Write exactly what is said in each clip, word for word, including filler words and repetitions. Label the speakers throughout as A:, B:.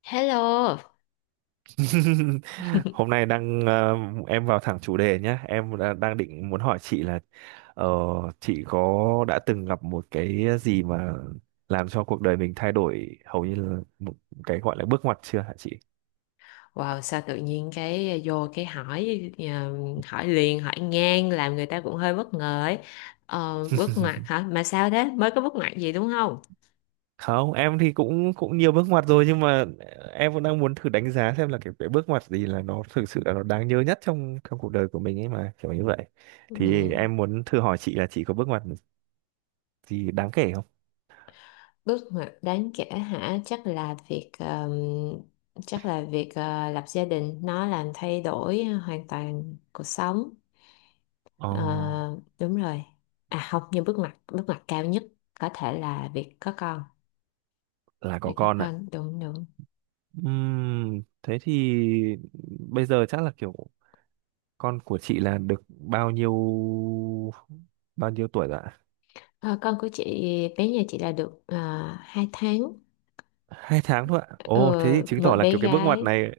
A: Hello.
B: Hôm nay đang ờ, em vào thẳng chủ đề nhé. Em đã, đang định muốn hỏi chị là ờ, chị có đã từng gặp một cái gì mà làm cho cuộc đời mình thay đổi hầu như là một cái gọi là bước ngoặt chưa hả chị?
A: Wow, sao tự nhiên cái vô cái hỏi ờ, hỏi liền hỏi ngang làm người ta cũng hơi bất ngờ ấy. Ờ, bước ngoặt hả? Mà sao thế? Mới có bước ngoặt gì đúng không?
B: Không, em thì cũng cũng nhiều bước ngoặt rồi nhưng mà ờ, em vẫn đang muốn thử đánh giá xem là cái, cái bước ngoặt gì là nó thực sự là nó đáng nhớ nhất trong trong cuộc đời của mình ấy mà kiểu như vậy.
A: Ừ,
B: Thì em muốn thử hỏi chị là chị có bước ngoặt gì đáng kể không?
A: bước ngoặt đáng kể hả? Chắc là việc ờ, chắc là việc ờ, lập gia đình nó làm thay đổi hoàn toàn cuộc sống.
B: Ồ,
A: Ờ, đúng rồi. À không, nhưng bước ngoặt bước ngoặt cao nhất có thể là việc có con.
B: là có
A: Việc có
B: con ạ.
A: con đúng đúng.
B: Ừm, thế thì bây giờ chắc là kiểu con của chị là được bao nhiêu bao nhiêu tuổi rồi ạ?
A: Ờ, con của chị bé nhà chị là được uh, hai tháng.
B: Hai tháng thôi ạ.
A: Ờ,
B: Ồ, thế thì chứng
A: một
B: tỏ là
A: bé
B: kiểu cái bước ngoặt
A: gái
B: này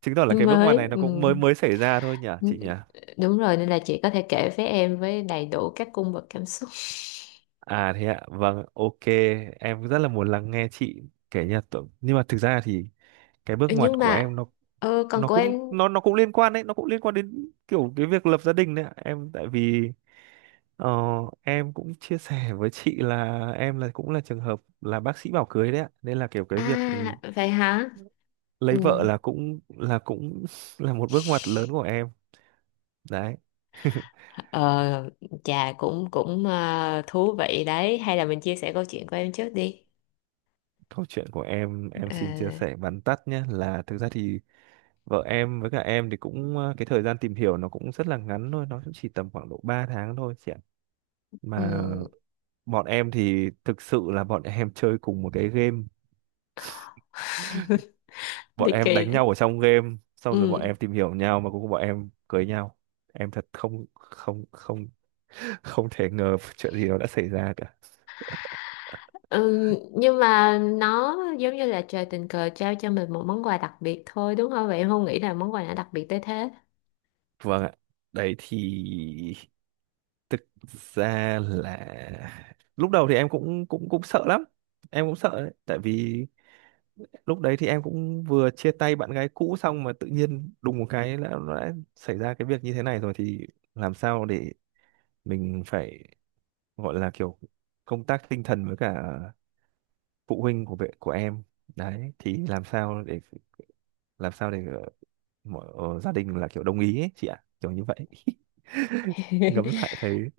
B: chứng tỏ là
A: nó
B: cái bước ngoặt
A: mới.
B: này nó cũng mới
A: Ừm.
B: mới xảy ra thôi nhỉ chị nhỉ?
A: Đúng rồi, nên là chị có thể kể với em với đầy đủ các cung bậc cảm xúc.
B: À thế ạ, vâng, ok, em rất là muốn lắng nghe chị kể nha. Tự- Nhưng mà thực ra thì cái bước
A: Ừ,
B: ngoặt
A: nhưng
B: của em
A: mà
B: nó
A: ờ, con
B: nó
A: của em.
B: cũng nó nó cũng liên quan đấy, nó cũng liên quan đến kiểu cái việc lập gia đình đấy ạ. Em tại vì ờ, em cũng chia sẻ với chị là em là cũng là trường hợp là bác sĩ bảo cưới đấy ạ, nên là kiểu cái
A: À
B: việc ừ,
A: vậy hả?
B: lấy
A: Ừ.
B: vợ là cũng là cũng là một bước ngoặt lớn của em đấy.
A: Ờ, chà cũng cũng ờ, thú vị đấy, hay là mình chia sẻ câu chuyện của em trước đi.
B: Câu chuyện của em em
A: Ờ,
B: xin chia sẻ vắn tắt nhé, là thực ra thì vợ em với cả em thì cũng ờ, cái thời gian tìm hiểu nó cũng rất là ngắn thôi, nó cũng chỉ tầm khoảng độ ba tháng thôi chị ạ,
A: ừ,
B: mà bọn em thì thực sự là bọn em chơi cùng một cái game, bọn
A: ly
B: em
A: kỳ
B: đánh
A: đấy.
B: nhau ở trong game xong rồi bọn
A: Ừ.
B: em tìm hiểu nhau, mà cuối cùng bọn em cưới nhau. Em thật không không không không thể ngờ chuyện gì nó đã xảy ra cả.
A: Ừ, nhưng mà nó giống như là trời tình cờ trao cho mình một món quà đặc biệt thôi đúng không? Vậy em không nghĩ là món quà nào đặc biệt tới thế.
B: Vâng ạ. Đấy thì thực ra là lúc đầu thì em cũng cũng cũng sợ lắm, em cũng sợ đấy tại vì lúc đấy thì em cũng vừa chia tay bạn gái cũ xong mà tự nhiên đùng một cái đã, đã xảy ra cái việc như thế này rồi, thì làm sao để mình phải gọi là kiểu công tác tinh thần với cả phụ huynh của vệ của em. Đấy thì làm sao để làm sao để ờ, mọi ờ, gia đình là kiểu đồng ý ấy, chị ạ, kiểu như vậy. Ngẫm lại thấy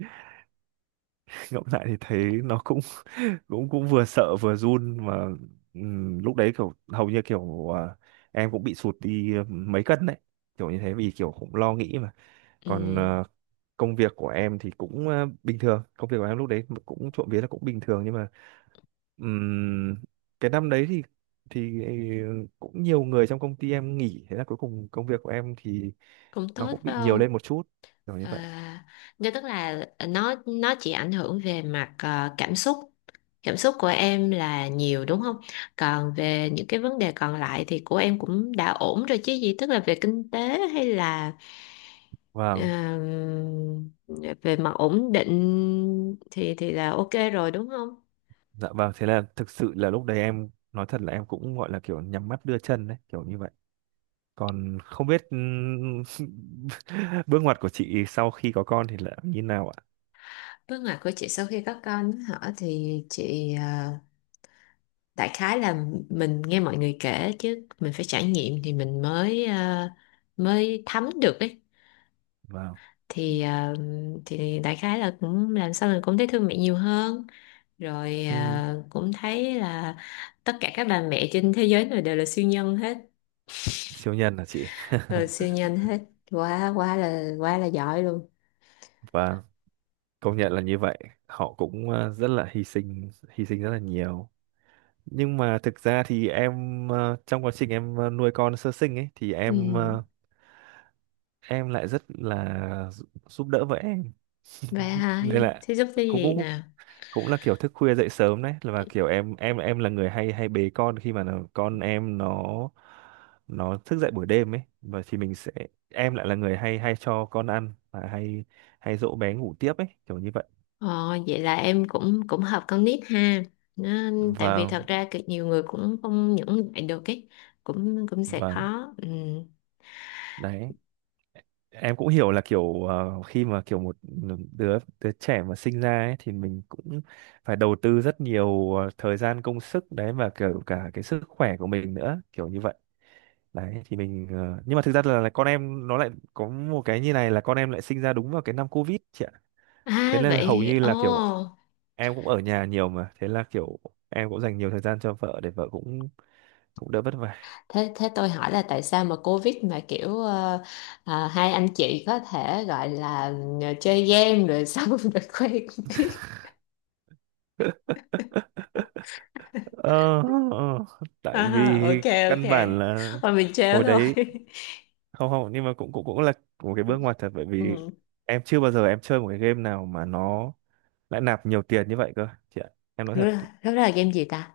B: ngẫm lại thì thấy nó cũng cũng cũng vừa sợ vừa run mà. Ừm, lúc đấy kiểu hầu như kiểu à, em cũng bị sụt đi mấy cân đấy kiểu như thế, vì kiểu cũng lo nghĩ mà. Còn
A: Ừ,
B: ờ, công việc của em thì cũng ờ, bình thường, công việc của em lúc đấy cũng trộm vía là cũng bình thường, nhưng mà Ừm, cái năm đấy thì thì ờ, cũng nhiều người trong công ty em nghỉ, thế là cuối cùng công việc của em thì
A: cũng
B: nó
A: tốt
B: cũng bị
A: phải
B: nhiều
A: không?
B: lên một chút, kiểu như vậy.
A: À, nhưng tức là nó nó chỉ ảnh hưởng về mặt ờ, cảm xúc. Cảm xúc của em là nhiều đúng không? Còn về những cái vấn đề còn lại thì của em cũng đã ổn rồi chứ gì, tức là về kinh tế hay là ờ,
B: Vâng.
A: về mặt ổn định thì thì là ok rồi đúng không?
B: Dạ vâng, thế là thực sự là lúc đấy em nói thật là em cũng gọi là kiểu nhắm mắt đưa chân đấy, kiểu như vậy, còn không biết. Ừm, bước ngoặt của chị sau khi có con thì là như nào ạ?
A: Bước ngoặt của chị sau khi có con hả? Thì chị, à, đại khái là mình nghe mọi người kể chứ mình phải trải nghiệm thì mình mới, à, mới thấm được ấy.
B: Vâng.
A: thì à, thì đại khái là cũng làm sao mình cũng thấy thương mẹ nhiều hơn. Rồi
B: Ừm,
A: à, cũng thấy là tất cả các bà mẹ trên thế giới này đều là siêu nhân hết.
B: Siêu nhân hả chị?
A: Ờ, siêu nhân hết, quá quá là quá là giỏi luôn.
B: Và công nhận là như vậy, họ cũng ờ, rất là hy sinh, hy sinh rất là nhiều. Nhưng mà thực ra thì em ờ, trong quá trình em ờ, nuôi con sơ sinh ấy thì
A: Ừ.
B: em ờ, em lại rất là giúp giúp đỡ vợ em,
A: Vậy hả?
B: nên là
A: Thế giúp cái
B: cũng
A: gì
B: cũng
A: nè?
B: cũng là kiểu thức khuya dậy sớm đấy, là và kiểu em em em là người hay hay bế con khi mà nó- con em nó nó thức dậy buổi đêm ấy, và thì mình sẽ, em lại là người hay hay cho con ăn và hay hay dỗ bé ngủ tiếp ấy, kiểu như vậy.
A: Ờ, vậy là em cũng cũng hợp con nít ha. Nó, Tại vì
B: và
A: thật ra cực nhiều người cũng không những lại được ấy, cũng cũng sẽ
B: và
A: khó. Ừ.
B: đấy, em cũng hiểu là kiểu ờ, khi mà kiểu một đứa đứa trẻ mà sinh ra ấy, thì mình cũng phải đầu tư rất nhiều ờ, thời gian công sức đấy, và kiểu cả cái sức khỏe của mình nữa, kiểu như vậy. Đấy thì mình ờ, nhưng mà thực ra là, là con em nó lại có một cái như này, là con em lại sinh ra đúng vào cái năm Covid chị ạ, thế
A: À
B: nên là hầu
A: vậy
B: như là kiểu
A: ồ,
B: em cũng ở nhà nhiều, mà thế là kiểu em cũng dành nhiều thời gian cho vợ để vợ cũng cũng đỡ vất vả.
A: thế thế tôi hỏi là tại sao mà Covid mà kiểu, ờ, à, hai anh chị có thể gọi là, ừ, chơi game rồi xong rồi quen biết.
B: ờ, ờ, Tại
A: À,
B: vì
A: ok ok.
B: căn bản là
A: Thôi mình trêu
B: hồi
A: thôi.
B: đấy. Không, không, nhưng mà cũng cũng cũng là một cái bước ngoặt thật, bởi vì
A: Ừ.
B: em chưa bao giờ em chơi một cái game nào mà nó lại nạp nhiều tiền như vậy cơ chị ạ, em nói
A: Lúc
B: thật.
A: đó lúc đó là game gì ta?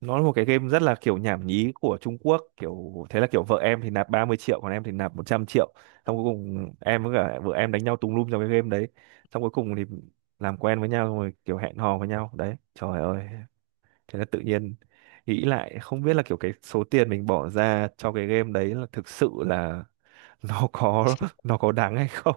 B: Nó là một cái game rất là kiểu nhảm nhí của Trung Quốc, kiểu thế là kiểu vợ em thì nạp ba mươi triệu, còn em thì nạp một trăm triệu, xong cuối cùng em với cả vợ em đánh nhau tùng lum trong cái game đấy, xong cuối cùng thì làm quen với nhau xong rồi kiểu hẹn hò với nhau đấy, trời ơi. Thế là tự nhiên nghĩ lại không biết là kiểu cái số tiền mình bỏ ra cho cái game đấy là thực sự là nó có, nó có đáng hay không.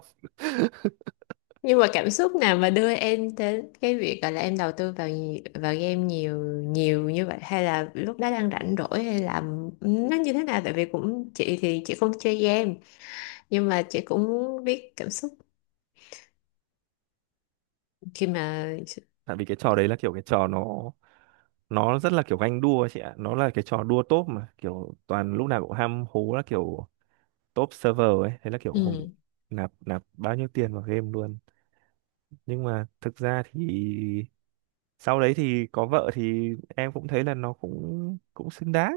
A: Nhưng mà cảm xúc nào mà đưa em đến cái việc gọi là em đầu tư vào nhi- vào game nhiều nhiều như vậy, hay là lúc đó đang rảnh rỗi, hay là nó như thế nào? Tại vì cũng chị thì chị không chơi game, nhưng mà chị cũng biết cảm xúc khi mà...
B: Tại vì cái trò đấy là kiểu cái trò nó nó rất là kiểu ganh đua ấy chị ạ, nó là cái trò đua top mà kiểu toàn lúc nào cũng ham hố là kiểu top server ấy, thế là kiểu hùng
A: Ừ,
B: nạp nạp bao nhiêu tiền vào game luôn. Nhưng mà thực ra thì sau đấy thì có vợ thì em cũng thấy là nó cũng cũng xứng đáng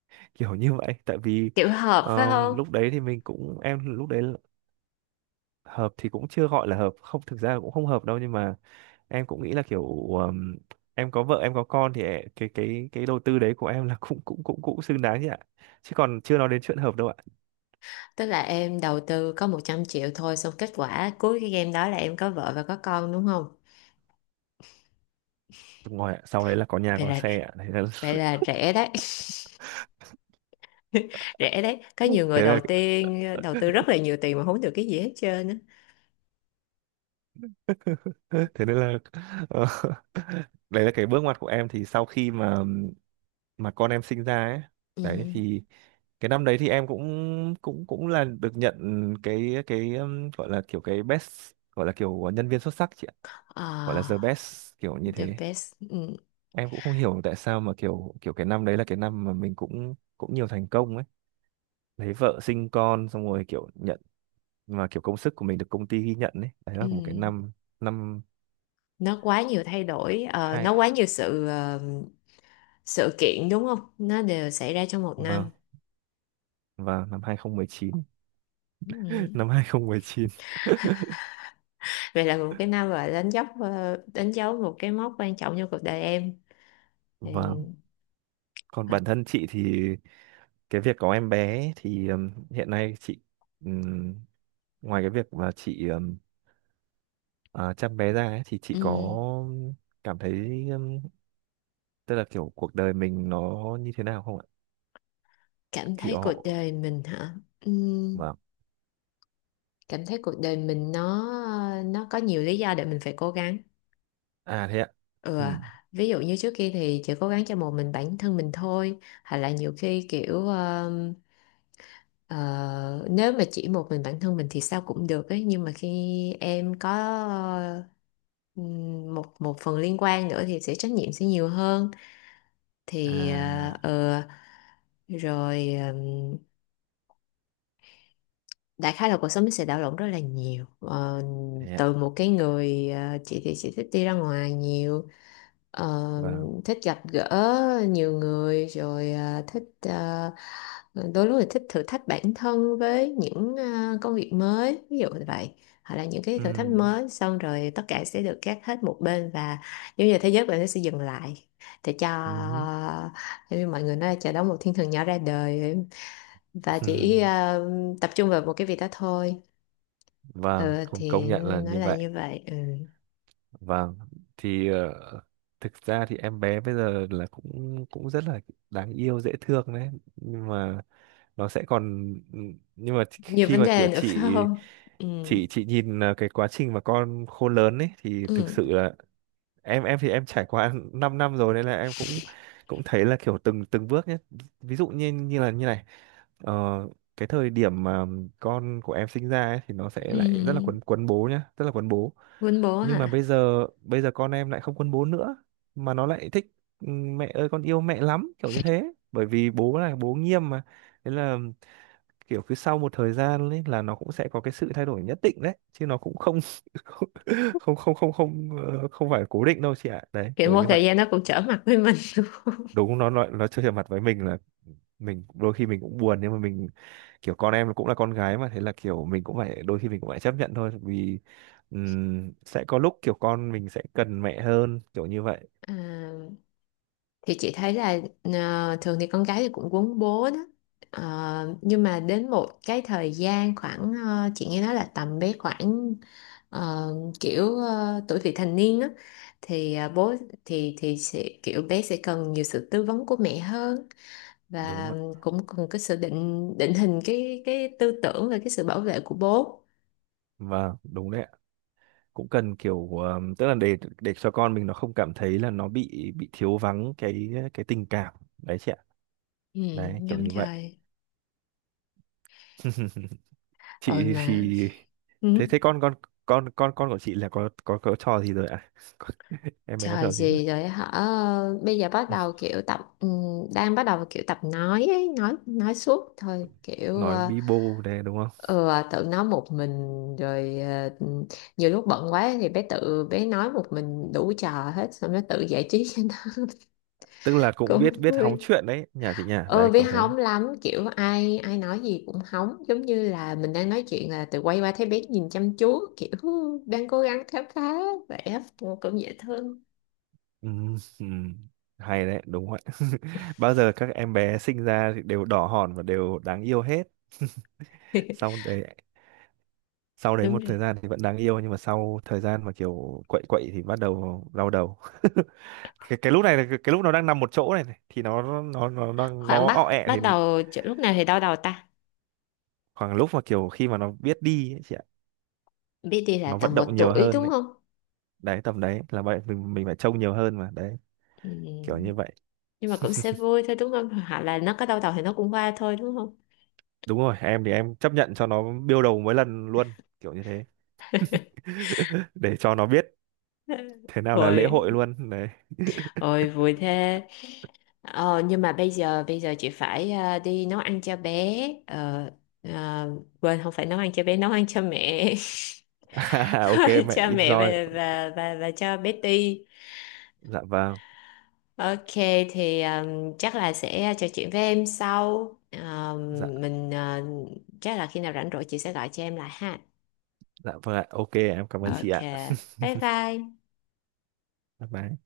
B: kiểu như vậy, tại vì
A: kiểu hợp phải
B: ờ,
A: không?
B: lúc đấy thì mình cũng, em lúc đấy là-. Hợp thì cũng chưa gọi là hợp, không, thực ra là cũng không hợp đâu, nhưng mà em cũng nghĩ là kiểu ờm, em có vợ em có con thì ẹ- cái cái cái đầu tư đấy của em là cũng cũng cũng cũng xứng đáng chứ ạ, chứ còn chưa nói đến chuyện hợp đâu ạ.
A: Tức là em đầu tư có một trăm triệu thôi, xong kết quả cuối cái game đó là em có vợ và có con đúng không?
B: Đúng rồi ạ, sau đấy là có nhà
A: vậy
B: có
A: là
B: xe ạ, thế là
A: vậy là rẻ đấy. Rẻ đấy, có nhiều người
B: thế
A: đầu
B: là
A: tiên đầu tư rất là nhiều tiền mà không được cái gì hết trơn á.
B: thế nên là ờ, đấy là cái bước ngoặt của em, thì sau khi mà mà con em sinh ra ấy,
A: Ừ.
B: đấy thì cái năm đấy thì em cũng cũng cũng là được nhận cái cái ừm, gọi là kiểu cái best, gọi là kiểu nhân viên xuất sắc chị ạ, gọi là the
A: À,
B: best kiểu như
A: the
B: thế.
A: best. Ừ,
B: Em cũng không hiểu tại sao mà kiểu kiểu cái năm đấy là cái năm mà mình cũng cũng nhiều thành công ấy, lấy vợ sinh con xong rồi kiểu nhận, mà kiểu công sức của mình được công ty ghi nhận ấy, đấy
A: ừ.
B: là một cái năm. Năm
A: Nó quá nhiều thay đổi, ờ,
B: hai.
A: nó quá nhiều sự ờ, sự kiện đúng không, nó đều xảy ra trong một
B: Vâng.
A: năm.
B: Và năm hai không một chín.
A: Ừ.
B: Năm hai không một chín.
A: Vậy là một cái năm và đánh dấu ờ, đánh dấu một cái mốc quan trọng trong cuộc đời em
B: Và
A: thì,
B: còn
A: ờ,
B: bản thân chị thì cái việc có em bé ấy, thì ừm, hiện nay chị, ừm, ngoài cái việc mà chị ừm, à, chăm bé ra ấy, thì chị có
A: ừ.
B: cảm thấy ừm, tức là kiểu cuộc đời mình nó như thế nào không ạ?
A: Cảm thấy cuộc
B: Kiểu.
A: đời mình hả? Ừ.
B: Vâng.
A: Cảm thấy cuộc đời mình nó nó có nhiều lý do để mình phải cố gắng.
B: À thế ạ.
A: Ừ.
B: Ừ.
A: Ví dụ như trước kia thì chỉ cố gắng cho một mình bản thân mình thôi, hoặc là nhiều khi kiểu... Ờ, nếu mà chỉ một mình bản thân mình thì sao cũng được ấy, nhưng mà khi em có, ừm, một một phần liên quan nữa thì sẽ trách nhiệm sẽ nhiều hơn, thì ờ
B: À
A: ờ, rồi đại khái là cuộc sống nó sẽ đảo lộn rất là nhiều. Ờ,
B: thế ạ.
A: Từ một cái người, ờ, chị thì chị thích đi ra ngoài nhiều, ờ,
B: Vâng.
A: thích gặp gỡ nhiều người, rồi ờ, thích, ờ, đôi lúc thì thích thử thách bản thân với những ờ, công việc mới, ví dụ như vậy. Hoặc là những cái
B: Ừ.
A: thử thách mới, xong rồi tất cả sẽ được gác hết một bên, và giống như là thế giới của em nó sẽ dừng lại để cho,
B: Ừ.
A: giống như mọi người nói là chờ đón một thiên thần nhỏ ra đời, và chỉ ờ, tập trung vào một cái việc đó thôi.
B: Vâng,
A: Ừ,
B: không, công
A: thì
B: nhận là
A: nó
B: như
A: là
B: vậy.
A: như vậy. Ừ.
B: Vâng thì ờ, thực ra thì em bé bây giờ là cũng cũng rất là đáng yêu dễ thương đấy, nhưng mà nó sẽ còn ừ, nhưng mà
A: Nhiều
B: khi
A: vấn
B: mà kiểu
A: đề nữa phải
B: chị
A: không? Ừ.
B: chị chị nhìn à, cái quá trình mà con khôn lớn ấy thì thực
A: Ừ.
B: sự là em em thì em trải qua năm năm rồi, nên là em cũng cũng thấy là kiểu từng từng bước nhé, ví dụ như như là như này ờ, cái thời điểm mà con của em sinh ra ấy, thì nó sẽ lại rất là
A: Ừ.
B: quấn quấn bố nhá, rất là quấn bố,
A: Quýnh bố
B: nhưng mà bây
A: hả?
B: giờ bây giờ con em lại không quấn bố nữa, mà nó lại thích "Ừ, mẹ ơi con yêu mẹ lắm", kiểu như thế, bởi vì bố là bố nghiêm mà, thế là kiểu cứ sau một thời gian ấy là nó cũng sẽ có cái sự thay đổi nhất định đấy, chứ nó cũng không. không không không không không, ờ, Không phải cố định đâu chị ạ, đấy
A: Kiểu
B: kiểu
A: một
B: như vậy.
A: thời gian nó cũng trở mặt với mình luôn.
B: Đúng, nó nó nó chơi mặt với mình là mình đôi khi mình cũng buồn, nhưng mà mình kiểu con em cũng là con gái mà, thế là kiểu mình cũng phải, đôi khi mình cũng phải chấp nhận thôi vì ừm, sẽ có lúc kiểu con mình sẽ cần mẹ hơn, kiểu như vậy.
A: À, thì chị thấy là, ờ, thường thì con gái thì cũng quấn bố đó. Ờ, nhưng mà đến một cái thời gian khoảng, ờ, chị nghe nói là tầm bé khoảng, ờ, kiểu ờ, tuổi vị thành niên á. Thì ờ, bố thì thì sẽ kiểu bé sẽ cần nhiều sự tư vấn của mẹ hơn,
B: Đúng
A: và
B: rồi.
A: cũng cần cái sự định định hình cái cái tư tưởng và cái sự bảo vệ của bố.
B: Vâng đúng đấy ạ, cũng cần kiểu ờm, tức là để để cho con mình nó không cảm thấy là nó bị bị thiếu vắng cái cái tình cảm đấy chị ạ,
A: Ừ,
B: đấy kiểu
A: đúng
B: như vậy.
A: rồi rồi
B: Chị
A: mà.
B: thì,
A: Ừ.
B: thế thế con con con con con của chị là có có có trò gì rồi ạ? Em bé có
A: Trời
B: trò gì rồi?
A: gì rồi hả? Ờ, bây giờ bắt đầu kiểu tập ừm, đang bắt đầu kiểu tập nói ấy, nói nói suốt thôi, kiểu
B: Nói
A: ờ,
B: bi bô này đúng không?
A: ừ, à, tự nói một mình. Rồi ờ, ừ, nhiều lúc bận quá thì bé tự bé nói một mình đủ trò hết, xong nó tự giải trí cho nó.
B: Tức là cũng biết
A: Cũng
B: biết hóng
A: vui.
B: chuyện đấy, nhà chị nhà
A: Ừ,
B: đấy
A: bé
B: kiểu thế.
A: hóng lắm, kiểu ai ai nói gì cũng hóng, giống như là mình đang nói chuyện là tự quay qua thấy bé nhìn chăm chú, kiểu "Hú, đang cố gắng khám phá vẻ", cũng cũng dễ thương.
B: Ừm, ừm. Hay đấy, đúng vậy. Bao giờ các em bé sinh ra thì đều đỏ hòn và đều đáng yêu hết. Xong đấy, sau đấy
A: Đúng.
B: một thời gian thì vẫn đáng yêu, nhưng mà sau thời gian mà kiểu quậy quậy thì bắt đầu đau đầu. cái, cái lúc này là cái, cái lúc nó đang nằm một chỗ này, này thì nó nó nó nó
A: Khoảng
B: nó ọ
A: bắt
B: ẹ thì,
A: bắt đầu chỗ- lúc nào thì đau đầu ta?
B: khoảng lúc mà kiểu khi mà nó biết đi ấy, chị ạ,
A: Biết là
B: nó vận
A: tầm một
B: động nhiều
A: tuổi
B: hơn
A: đúng
B: đấy,
A: không?
B: đấy tầm đấy là vậy, mình mình phải trông nhiều hơn mà đấy, kiểu như
A: Ừ.
B: vậy.
A: Nhưng mà cũng sẽ vui thôi đúng không? Hoặc là nó có đau đầu thì nó cũng qua thôi đúng không?
B: Đúng rồi, em thì em chấp nhận cho nó biêu đầu mỗi lần luôn, kiểu như thế. Để cho nó biết thế nào là lễ
A: Ôi
B: hội luôn đấy.
A: ôi vui thế. Ờ, nhưng mà bây giờ bây giờ chị phải, ờ, đi nấu ăn cho bé, ờ, ờ, quên không phải nấu ăn cho bé, nấu ăn cho mẹ.
B: À,
A: Nấu
B: ok,
A: ăn
B: mẹ
A: cho mẹ và
B: enjoy.
A: và và, và cho bé Ti.
B: Dạ vâng.
A: Ok, thì um, chắc là sẽ trò chuyện với em sau.
B: Dạ,
A: Um, mình, uh, chắc là khi nào rảnh rỗi chị sẽ gọi cho em lại ha.
B: dạ vâng ạ, ok em cảm
A: Ừ.
B: ơn chị
A: Ok.
B: ạ.
A: Bye bye.
B: Bye bye.